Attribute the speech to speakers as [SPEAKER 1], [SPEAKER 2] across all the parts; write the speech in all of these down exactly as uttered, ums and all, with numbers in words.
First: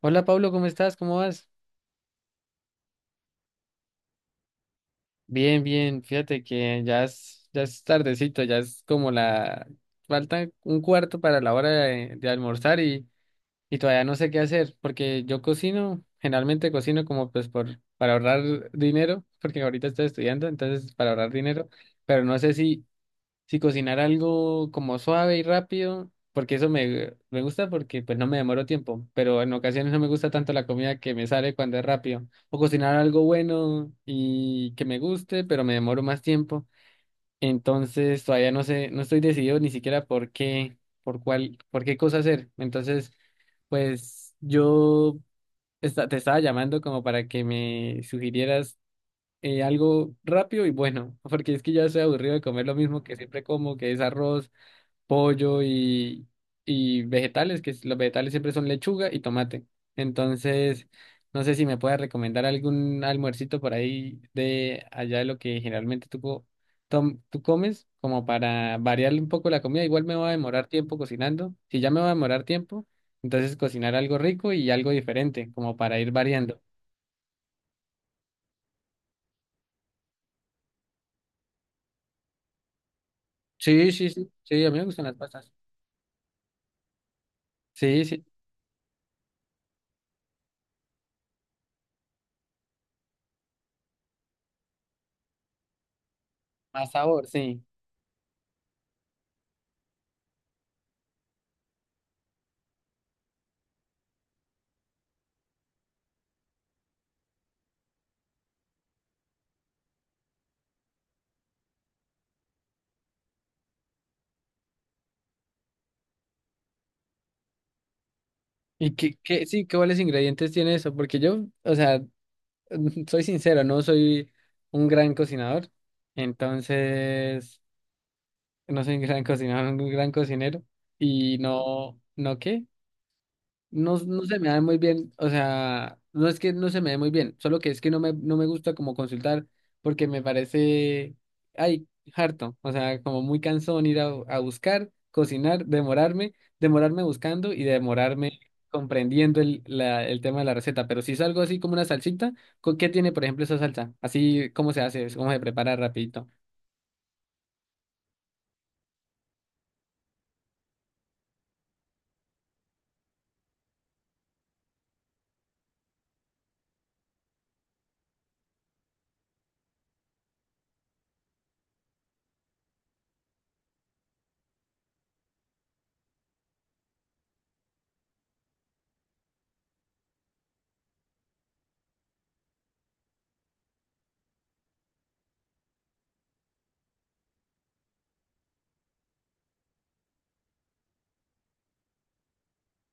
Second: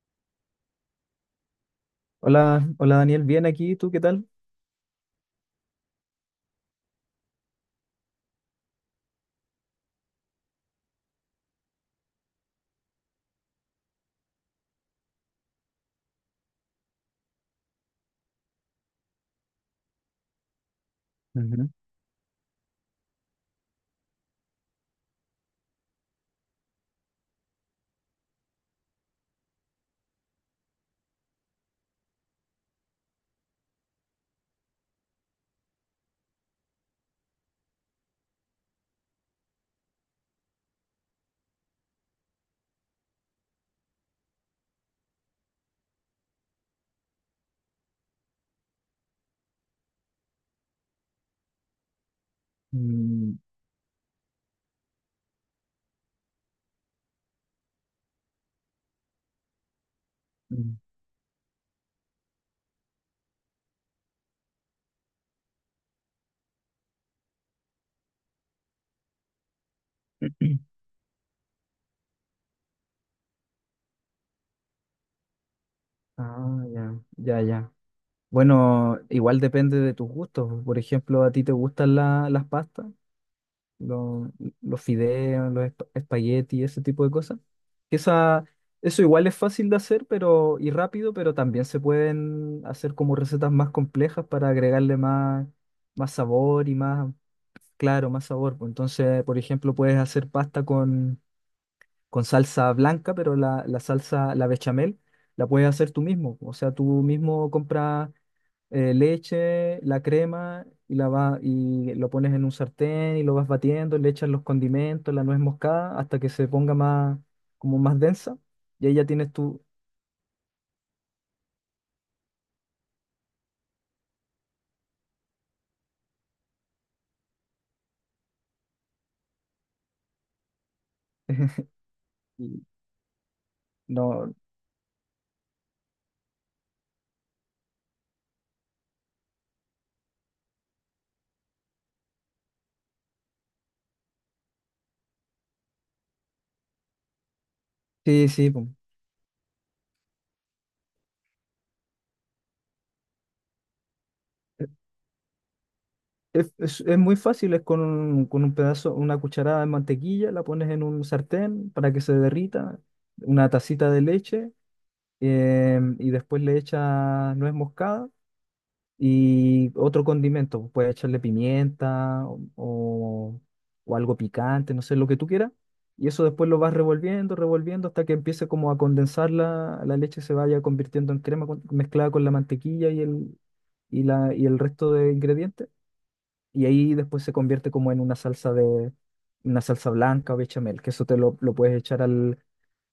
[SPEAKER 1] Hola Pablo, ¿cómo estás? ¿Cómo vas?
[SPEAKER 2] Hola, hola Daniel, bien aquí, ¿tú qué tal?
[SPEAKER 1] Bien, bien, fíjate que ya es, ya es tardecito, ya es como la... Falta un cuarto para la hora de, de almorzar y, y todavía no sé qué hacer, porque yo cocino, generalmente cocino como pues por, para ahorrar dinero, porque ahorita estoy estudiando, entonces para ahorrar dinero,
[SPEAKER 2] Ujú.
[SPEAKER 1] pero no sé si sí, cocinar algo como suave y rápido, porque eso me, me gusta porque pues no me demoro tiempo, pero en ocasiones no me gusta tanto la comida que me sale cuando es rápido. O cocinar algo bueno y que me guste, pero me demoro más tiempo. Entonces todavía no sé, no estoy decidido ni siquiera por qué, por cuál, por qué cosa hacer. Entonces, pues yo esta- te estaba llamando como para que me sugirieras eh, algo rápido y bueno, porque es que ya estoy aburrido de comer lo mismo que
[SPEAKER 2] Mm,
[SPEAKER 1] siempre como, que es arroz, pollo y, y vegetales, que los vegetales siempre son lechuga y tomate.
[SPEAKER 2] mm.
[SPEAKER 1] Entonces, no sé si me puedes recomendar algún almuercito por ahí de allá de lo que generalmente tú, co- tom- tú comes, como para variarle un poco la comida. Igual me va a demorar tiempo cocinando. Si ya me va a demorar tiempo, entonces cocinar algo rico y algo diferente, como para ir
[SPEAKER 2] Ah,
[SPEAKER 1] variando.
[SPEAKER 2] ya, ya, ya. Bueno, igual depende de tus gustos. Por ejemplo, ¿a ti te gustan la- las pastas?
[SPEAKER 1] Sí, sí,
[SPEAKER 2] lo-
[SPEAKER 1] sí, sí, a mí
[SPEAKER 2] los
[SPEAKER 1] me gustan las pastas.
[SPEAKER 2] fideos, los esp- espaguetis, ese tipo de cosas.
[SPEAKER 1] Sí, sí,
[SPEAKER 2] Esa, eso igual es fácil de hacer, pero, y rápido, pero también se pueden hacer como recetas más complejas para agregarle más, más sabor y
[SPEAKER 1] más
[SPEAKER 2] más,
[SPEAKER 1] sabor, sí.
[SPEAKER 2] claro, más sabor, pues. Entonces, por ejemplo, puedes hacer pasta con, con salsa blanca, pero la, la salsa, la bechamel, la puedes hacer tú mismo. O sea, tú mismo compras eh, leche, la crema y, la va, y lo pones en un sartén y lo vas batiendo, le echas los condimentos, la nuez moscada hasta que se ponga más, como más densa, y ahí
[SPEAKER 1] ¿Y
[SPEAKER 2] ya
[SPEAKER 1] qué,
[SPEAKER 2] tienes
[SPEAKER 1] qué,
[SPEAKER 2] tu...
[SPEAKER 1] sí, qué Cuáles ingredientes tiene eso? Porque yo, o sea, mm, soy sincero, no soy un gran cocinador, entonces no soy un gran cocinador, un gran cocinero y no, ¿no
[SPEAKER 2] y
[SPEAKER 1] qué? No, no
[SPEAKER 2] No,
[SPEAKER 1] se me da muy bien, o sea, no es que no se me dé muy bien, solo que es que no me, no me gusta como consultar porque me parece, ay, harto, o sea, como muy cansón ir a, a buscar, cocinar, demorarme, demorarme buscando y
[SPEAKER 2] sí,
[SPEAKER 1] demorarme
[SPEAKER 2] sí, po.
[SPEAKER 1] comprendiendo el, la- el tema de la receta, pero si es algo así como una salsita, ¿con qué tiene, por ejemplo, esa salsa? Así, ¿cómo se hace? ¿Cómo se prepara rapidito?
[SPEAKER 2] Es, es- es muy fácil, es con un, con un pedazo, una cucharada de mantequilla, la pones en un sartén para que se derrita, una tacita de leche, em, y después le echas nuez moscada y otro condimento. Puedes echarle pimienta o, o- o algo picante, no sé, lo que tú quieras. Y eso después lo vas revolviendo, revolviendo hasta que empiece como a condensar la, la leche, se vaya convirtiendo en crema, con- mezclada con la mantequilla y el, y la, y el resto de ingredientes. Y ahí después se convierte como en una salsa de, una salsa blanca o bechamel, que eso te lo, lo puedes echar al...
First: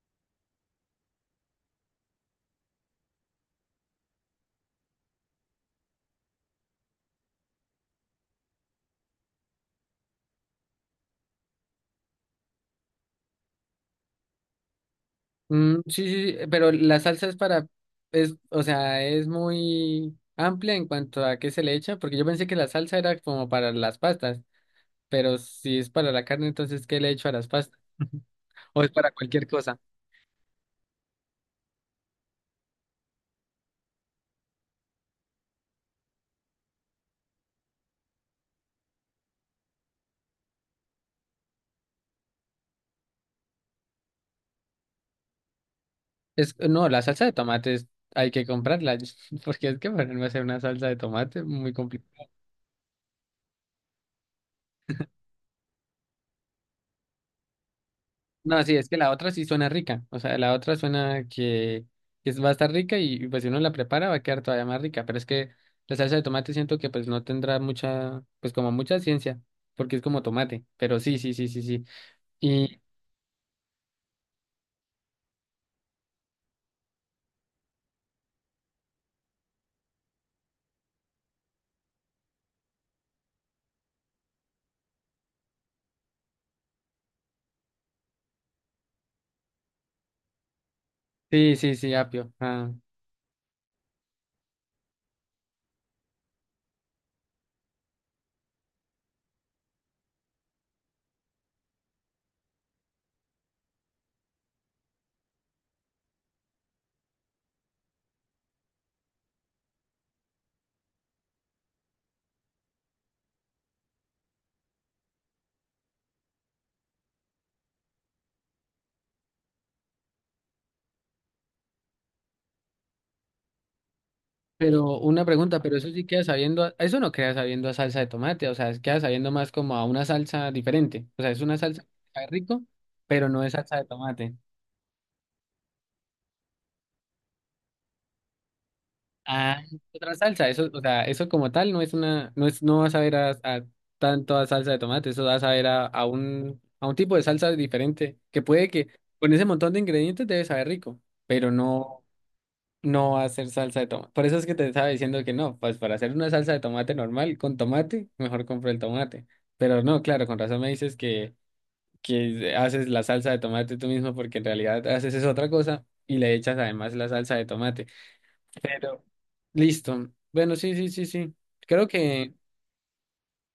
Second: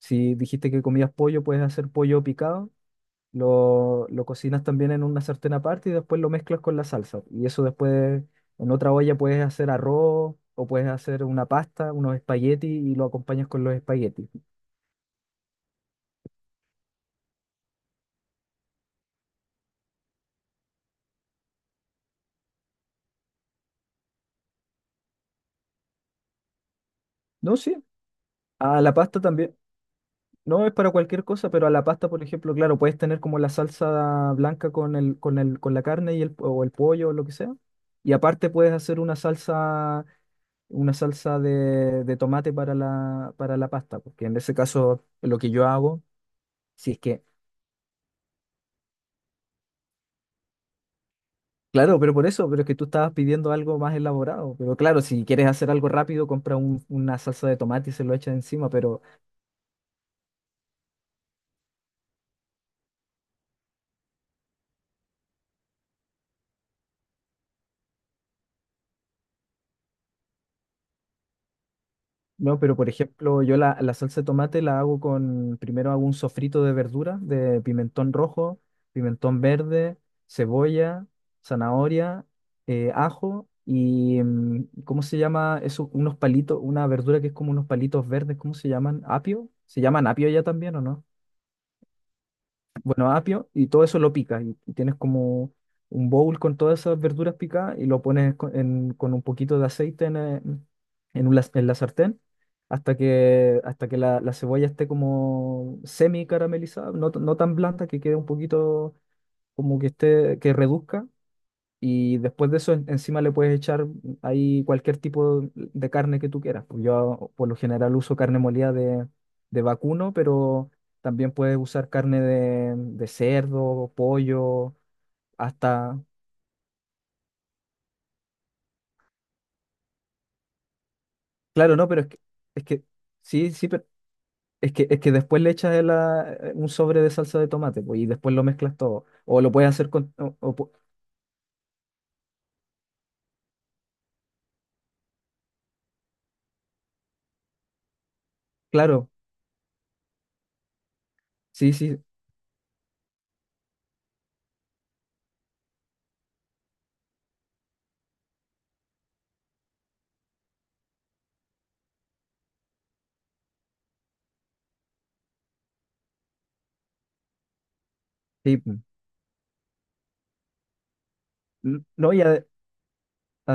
[SPEAKER 2] si dijiste que comías pollo, puedes hacer pollo picado, lo, lo cocinas también en una sartén aparte y después lo mezclas con la salsa. Y eso después en otra olla puedes hacer arroz, o puedes hacer una pasta, unos espaguetis, y lo acompañas con los espaguetis.
[SPEAKER 1] Mm, sí, sí, sí, pero la salsa es para, es, o sea, es muy amplia en cuanto a qué se le echa, porque yo pensé que la salsa era como para las pastas, pero si es para la carne, entonces ¿qué le echo a las
[SPEAKER 2] No, sí.
[SPEAKER 1] pastas?
[SPEAKER 2] A
[SPEAKER 1] O es
[SPEAKER 2] la
[SPEAKER 1] para
[SPEAKER 2] pasta
[SPEAKER 1] cualquier
[SPEAKER 2] también.
[SPEAKER 1] cosa.
[SPEAKER 2] No es para cualquier cosa, pero a la pasta, por ejemplo, claro, puedes tener como la salsa blanca con el, con el, con la carne, y el, o el pollo o lo que sea. Y aparte puedes hacer una salsa, una salsa de, de tomate para la, para la pasta, porque en ese caso lo que yo hago,
[SPEAKER 1] Es, no,
[SPEAKER 2] si es
[SPEAKER 1] la
[SPEAKER 2] que...
[SPEAKER 1] salsa de tomate hay que comprarla, porque es que ponerme a hacer una salsa de tomate muy
[SPEAKER 2] Claro, pero por
[SPEAKER 1] complicado.
[SPEAKER 2] eso, pero es que tú estabas pidiendo algo más elaborado. Pero claro, si quieres hacer algo rápido, compra un- una salsa de tomate y se lo echa
[SPEAKER 1] No,
[SPEAKER 2] encima.
[SPEAKER 1] sí, es que
[SPEAKER 2] Pero
[SPEAKER 1] la otra sí suena rica. O sea, la otra suena que, que es- va a estar rica y, y, pues si uno la prepara va a quedar todavía más rica. Pero es que la salsa de tomate siento que pues no tendrá mucha, pues como mucha ciencia, porque es como tomate. Pero sí, sí, sí, sí, sí.
[SPEAKER 2] no, pero
[SPEAKER 1] Y
[SPEAKER 2] por ejemplo, yo la, la salsa de tomate la hago con, primero hago un sofrito de verdura, de pimentón rojo, pimentón verde, cebolla, zanahoria, eh, ajo y, mm, ¿cómo se llama eso? Unos palitos, una verdura que es como unos palitos verdes, ¿cómo se llaman? ¿Apio? ¿Se llaman apio ya también o no?
[SPEAKER 1] sí, sí, sí, apio. Ah.
[SPEAKER 2] Bueno, apio. Y todo eso lo picas y, y tienes como un bowl con todas esas verduras picadas, y lo pones con, en- con un poquito de aceite en, eh, en un las- en la sartén hasta que, hasta que la, la cebolla esté como semi caramelizada, no, t- no tan blanda, que quede un poquito, como que esté, que reduzca. Y después de eso, en- encima le puedes echar ahí cualquier tipo de carne que tú quieras. Pues yo por lo general uso carne molida de, de vacuno, pero también puedes usar carne de, de cerdo, pollo...
[SPEAKER 1] Pero una pregunta, pero eso
[SPEAKER 2] hasta...
[SPEAKER 1] sí queda sabiendo, a- eso no queda sabiendo a salsa de tomate, o sea, es- queda sabiendo más como a una salsa diferente. O sea, es una
[SPEAKER 2] Claro,
[SPEAKER 1] salsa
[SPEAKER 2] no,
[SPEAKER 1] que
[SPEAKER 2] pero es que,
[SPEAKER 1] sabe rico,
[SPEAKER 2] es que
[SPEAKER 1] pero no es
[SPEAKER 2] sí, sí,
[SPEAKER 1] salsa de
[SPEAKER 2] pero
[SPEAKER 1] tomate.
[SPEAKER 2] es que, es que después le echas el, ah, eh, un sobre de salsa de tomate, pues, y después lo mezclas todo. O lo
[SPEAKER 1] Ah,
[SPEAKER 2] puedes
[SPEAKER 1] es
[SPEAKER 2] hacer con...
[SPEAKER 1] otra
[SPEAKER 2] o-
[SPEAKER 1] salsa,
[SPEAKER 2] o
[SPEAKER 1] eso,
[SPEAKER 2] pu-
[SPEAKER 1] o sea, eso como tal no es una, no es, no vas a ver a, a tanto a salsa de tomate, eso vas a ver a, a un, a un tipo de salsa diferente, que puede que
[SPEAKER 2] Claro,
[SPEAKER 1] con ese montón de ingredientes debe saber rico, pero
[SPEAKER 2] sí, sí,
[SPEAKER 1] no, no va a ser salsa de tomate. Por eso es que te estaba diciendo que no, pues para hacer una salsa de tomate normal con tomate, mejor compro el tomate. Pero no, claro, con razón me dices que, que haces la salsa de tomate tú mismo, porque en realidad haces es otra cosa y le echas además la salsa de tomate.
[SPEAKER 2] sí.
[SPEAKER 1] Pero, listo. Bueno, sí, sí, sí, sí.
[SPEAKER 2] Mm,
[SPEAKER 1] Creo
[SPEAKER 2] no, y,
[SPEAKER 1] que,
[SPEAKER 2] a-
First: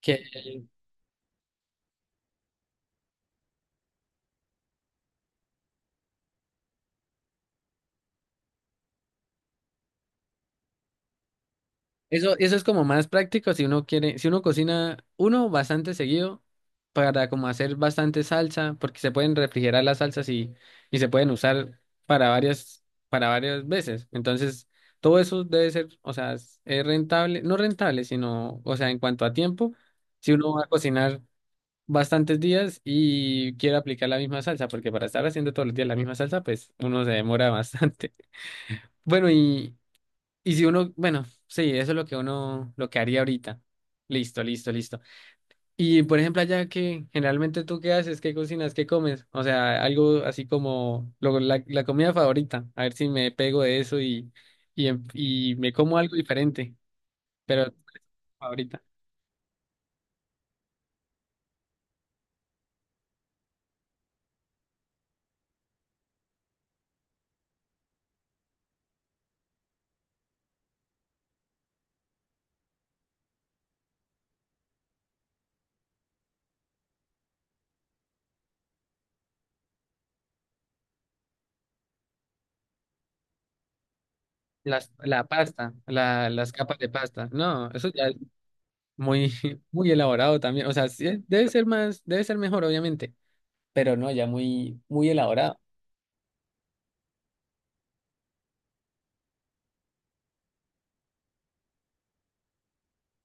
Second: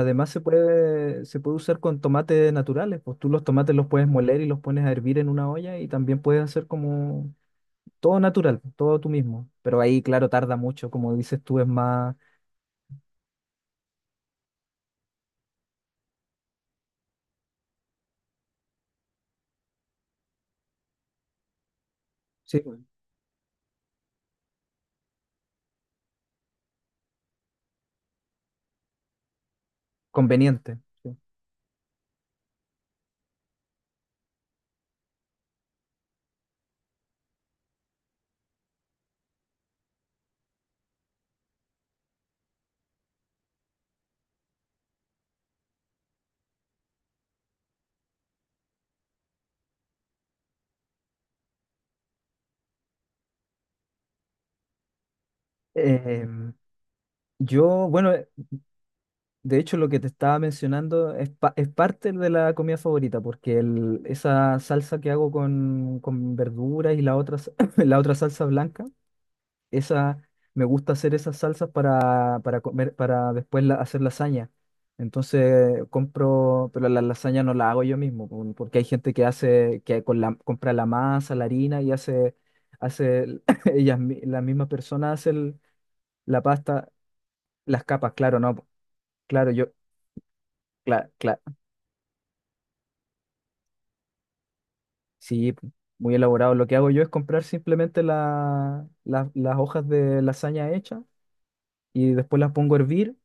[SPEAKER 1] que
[SPEAKER 2] se puede, se puede usar con tomates naturales. Pues tú los tomates los puedes moler y los pones a hervir en una olla, y también puedes hacer como todo natural, pues, todo tú mismo. Pero ahí, claro, tarda mucho, como dices tú, es más...
[SPEAKER 1] eso, eso es como más práctico si uno quiere, si uno cocina uno bastante seguido para como hacer bastante salsa, porque se pueden refrigerar las salsas y, y se pueden usar para
[SPEAKER 2] sí, pues,
[SPEAKER 1] varias, para varias veces. Entonces, todo eso debe ser, o sea, es es rentable, no rentable, sino, o sea, en cuanto a tiempo, si uno va a
[SPEAKER 2] conveniente. Sí.
[SPEAKER 1] cocinar bastantes días y quiero aplicar la misma salsa, porque para estar haciendo todos los días la misma salsa, pues uno se demora bastante. Bueno, y, y si uno, bueno, sí, eso es lo que uno, lo que haría ahorita. Listo, listo, listo. Y por ejemplo, allá que generalmente tú qué haces, qué cocinas, qué comes, o sea, algo así como lo- la, la comida favorita, a ver si me pego de eso y, y, em- y me como algo
[SPEAKER 2] Em,
[SPEAKER 1] diferente, pero
[SPEAKER 2] yo, bueno, eh,
[SPEAKER 1] favorita.
[SPEAKER 2] de hecho, lo que te estaba mencionando es, pa- es parte de la comida favorita, porque el- esa salsa que hago con, con verduras, y la otra, s- la otra salsa blanca. Esa, me gusta hacer esas salsas para, para comer, para después la- hacer lasaña. Entonces compro, pero la lasaña no la hago yo mismo, por- porque hay gente que hace, que con la, compra la masa, la harina y hace, hace el- ellas, mi- la misma
[SPEAKER 1] Las,
[SPEAKER 2] persona
[SPEAKER 1] la
[SPEAKER 2] hace el-
[SPEAKER 1] pasta, la,
[SPEAKER 2] la
[SPEAKER 1] las capas
[SPEAKER 2] pasta,
[SPEAKER 1] de pasta. No,
[SPEAKER 2] las
[SPEAKER 1] eso ya
[SPEAKER 2] capas, claro, no, po.
[SPEAKER 1] muy,
[SPEAKER 2] Claro, yo,
[SPEAKER 1] muy elaborado también. O sea, sí,
[SPEAKER 2] claro,
[SPEAKER 1] eh,
[SPEAKER 2] claro,
[SPEAKER 1] debe ser más, debe ser mejor, obviamente, pero no, ya muy, muy
[SPEAKER 2] sí,
[SPEAKER 1] elaborado.
[SPEAKER 2] po, muy elaborado. Lo que hago yo es comprar simplemente la, la- las hojas de lasaña hechas, y después las pongo a hervir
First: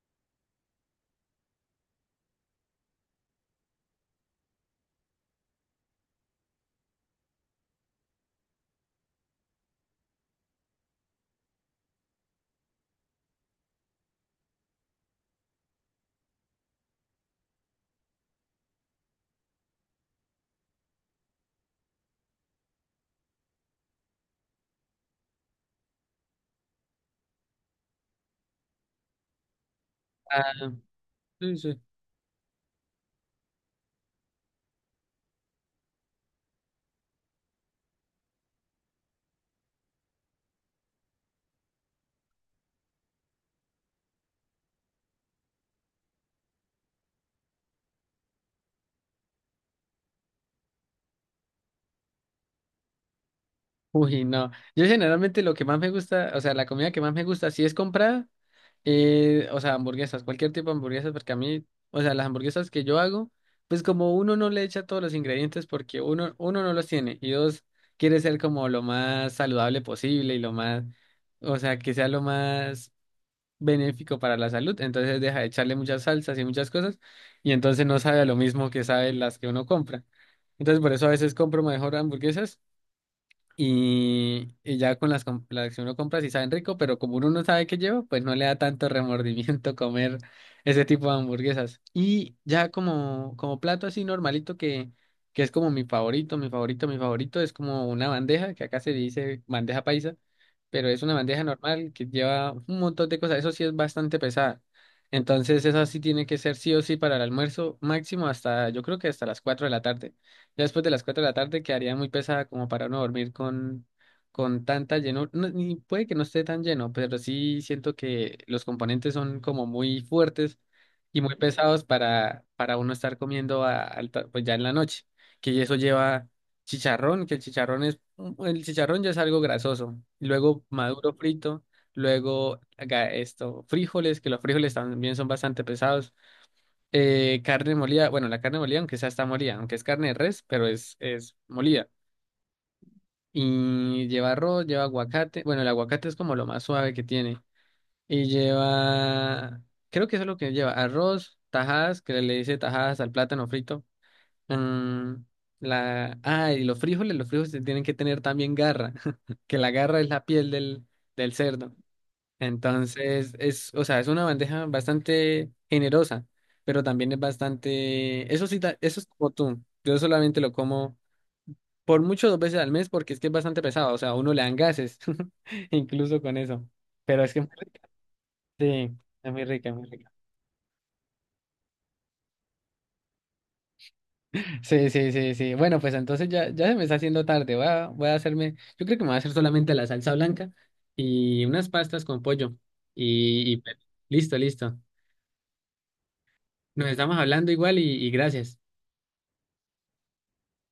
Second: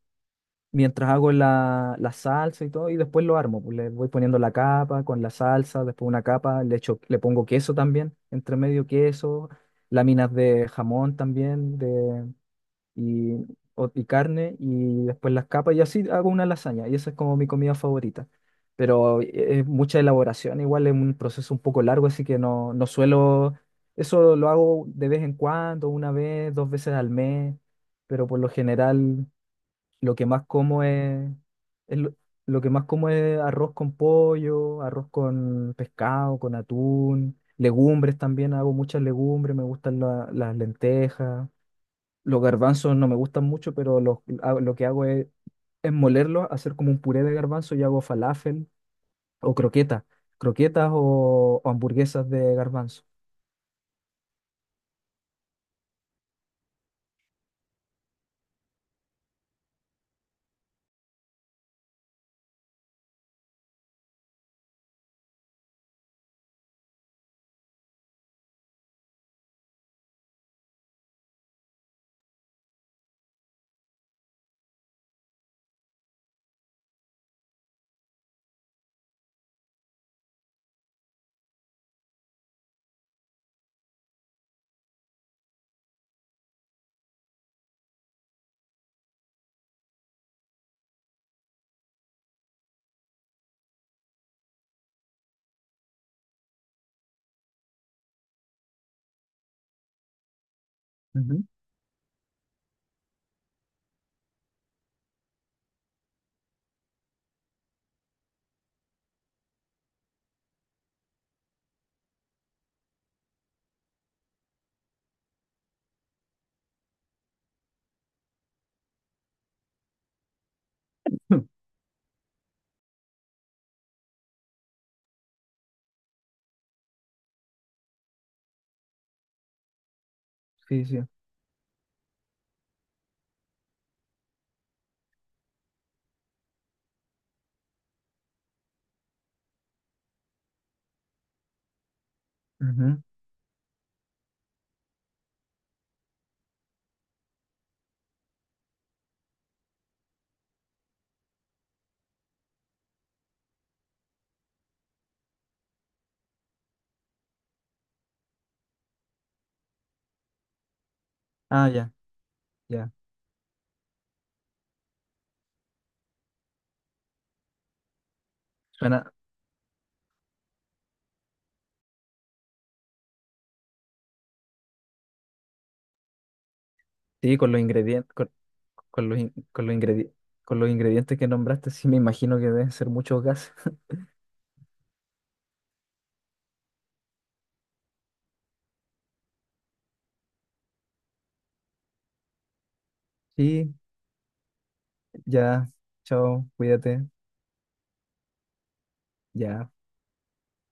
[SPEAKER 2] mientras hago la, la salsa y todo, y después lo armo, pues. Le voy poniendo la capa con la salsa, después una capa, le echo, le pongo queso también, entre medio queso, láminas de jamón también, de, y, o- y carne. Y después las capas, y así hago una lasaña, y esa es como mi comida favorita. Pero eh, es mucha elaboración, igual es un proceso un poco largo, así que no, no suelo, eso lo hago de vez en cuando, una vez, dos veces al mes. Pero por lo general lo que más
[SPEAKER 1] Ah,
[SPEAKER 2] como es,
[SPEAKER 1] sí, sí.
[SPEAKER 2] es lo, lo que más como es arroz con pollo, arroz con pescado, con atún, legumbres también, hago muchas legumbres, me gustan la- las lentejas. Los garbanzos no me gustan mucho, pero los, hago- lo que hago es, es molerlos, hacer como un puré de garbanzo y hago falafel o croquetas, croquetas o, o hamburguesas de garbanzo.
[SPEAKER 1] Uy, no. Yo generalmente lo que más me gusta, o sea, la comida que más me gusta, si es comprada, eh, o sea, hamburguesas, cualquier tipo de hamburguesas, porque a mí, o sea, las hamburguesas que yo hago, pues como uno no le echa todos los ingredientes porque uno, uno no los tiene y dos, quiere ser como lo más saludable posible y lo más, o sea, que sea lo más benéfico para la salud, entonces deja de echarle muchas salsas y muchas cosas, y entonces no sabe a lo mismo que sabe las que uno compra. Entonces por eso a veces compro mejor hamburguesas y, y ya con las, com- las que uno compra, sí saben rico, pero como uno no sabe qué lleva, pues no le da tanto remordimiento comer ese tipo de hamburguesas. Y ya como, como plato así normalito que, que es como mi favorito, mi favorito, mi favorito, es como una bandeja, que acá se dice bandeja paisa, pero es una bandeja
[SPEAKER 2] Ujú.
[SPEAKER 1] normal que lleva un montón de cosas, eso sí es bastante pesada. Entonces eso sí tiene que ser sí o sí para el almuerzo máximo hasta, yo creo que hasta las cuatro de la tarde. Ya después de las cuatro de la tarde quedaría muy pesada como para uno dormir con, con tanta llenura. No, ni puede que no esté tan lleno, pero sí siento que los componentes son como muy fuertes y muy pesados para, para uno estar comiendo a alta- pues ya en la noche. Que eso lleva chicharrón, que el chicharrón es, el chicharrón ya es algo grasoso. Luego
[SPEAKER 2] Sí, sí.
[SPEAKER 1] maduro frito, luego haga esto, frijoles, que los frijoles también son bastante pesados. Eh, carne molida, bueno, la carne molida, aunque esa está molida, aunque es carne de res, pero es, es molida.
[SPEAKER 2] Ujú.
[SPEAKER 1] Y lleva arroz, lleva aguacate. Bueno, el aguacate es como lo más suave que tiene. Y lleva, creo que eso es lo que lleva, arroz, tajadas, que le dice tajadas al plátano frito. Mm, la, ah, y los frijoles, los frijoles tienen que tener también garra, que la garra es la piel del, del
[SPEAKER 2] Ah,
[SPEAKER 1] cerdo.
[SPEAKER 2] ya, ya.
[SPEAKER 1] Entonces, es, o sea, es una bandeja bastante generosa, pero también es bastante, eso sí, ta- eso es
[SPEAKER 2] Suena...
[SPEAKER 1] como tú. Yo solamente lo como por mucho dos veces al mes porque es que es bastante pesado, o sea, a uno le dan gases, incluso con eso. Pero es
[SPEAKER 2] Sí,
[SPEAKER 1] que es
[SPEAKER 2] con
[SPEAKER 1] muy
[SPEAKER 2] los
[SPEAKER 1] rica.
[SPEAKER 2] ingredientes, con,
[SPEAKER 1] Sí,
[SPEAKER 2] con los,
[SPEAKER 1] es
[SPEAKER 2] in-
[SPEAKER 1] muy
[SPEAKER 2] con
[SPEAKER 1] rica,
[SPEAKER 2] los
[SPEAKER 1] es muy rica.
[SPEAKER 2] ingredientes, con los ingredientes que nombraste, sí me imagino que deben ser muchos gases.
[SPEAKER 1] Sí, sí, sí, sí. Bueno, pues entonces ya, ya se me está haciendo tarde. Voy a, voy a hacerme, yo creo que me voy a hacer solamente la salsa blanca y unas pastas con pollo. Y, y
[SPEAKER 2] Sí,
[SPEAKER 1] pues, listo, listo.
[SPEAKER 2] ya, chao,
[SPEAKER 1] Nos
[SPEAKER 2] cuídate,
[SPEAKER 1] estamos hablando igual y y gracias.
[SPEAKER 2] ya.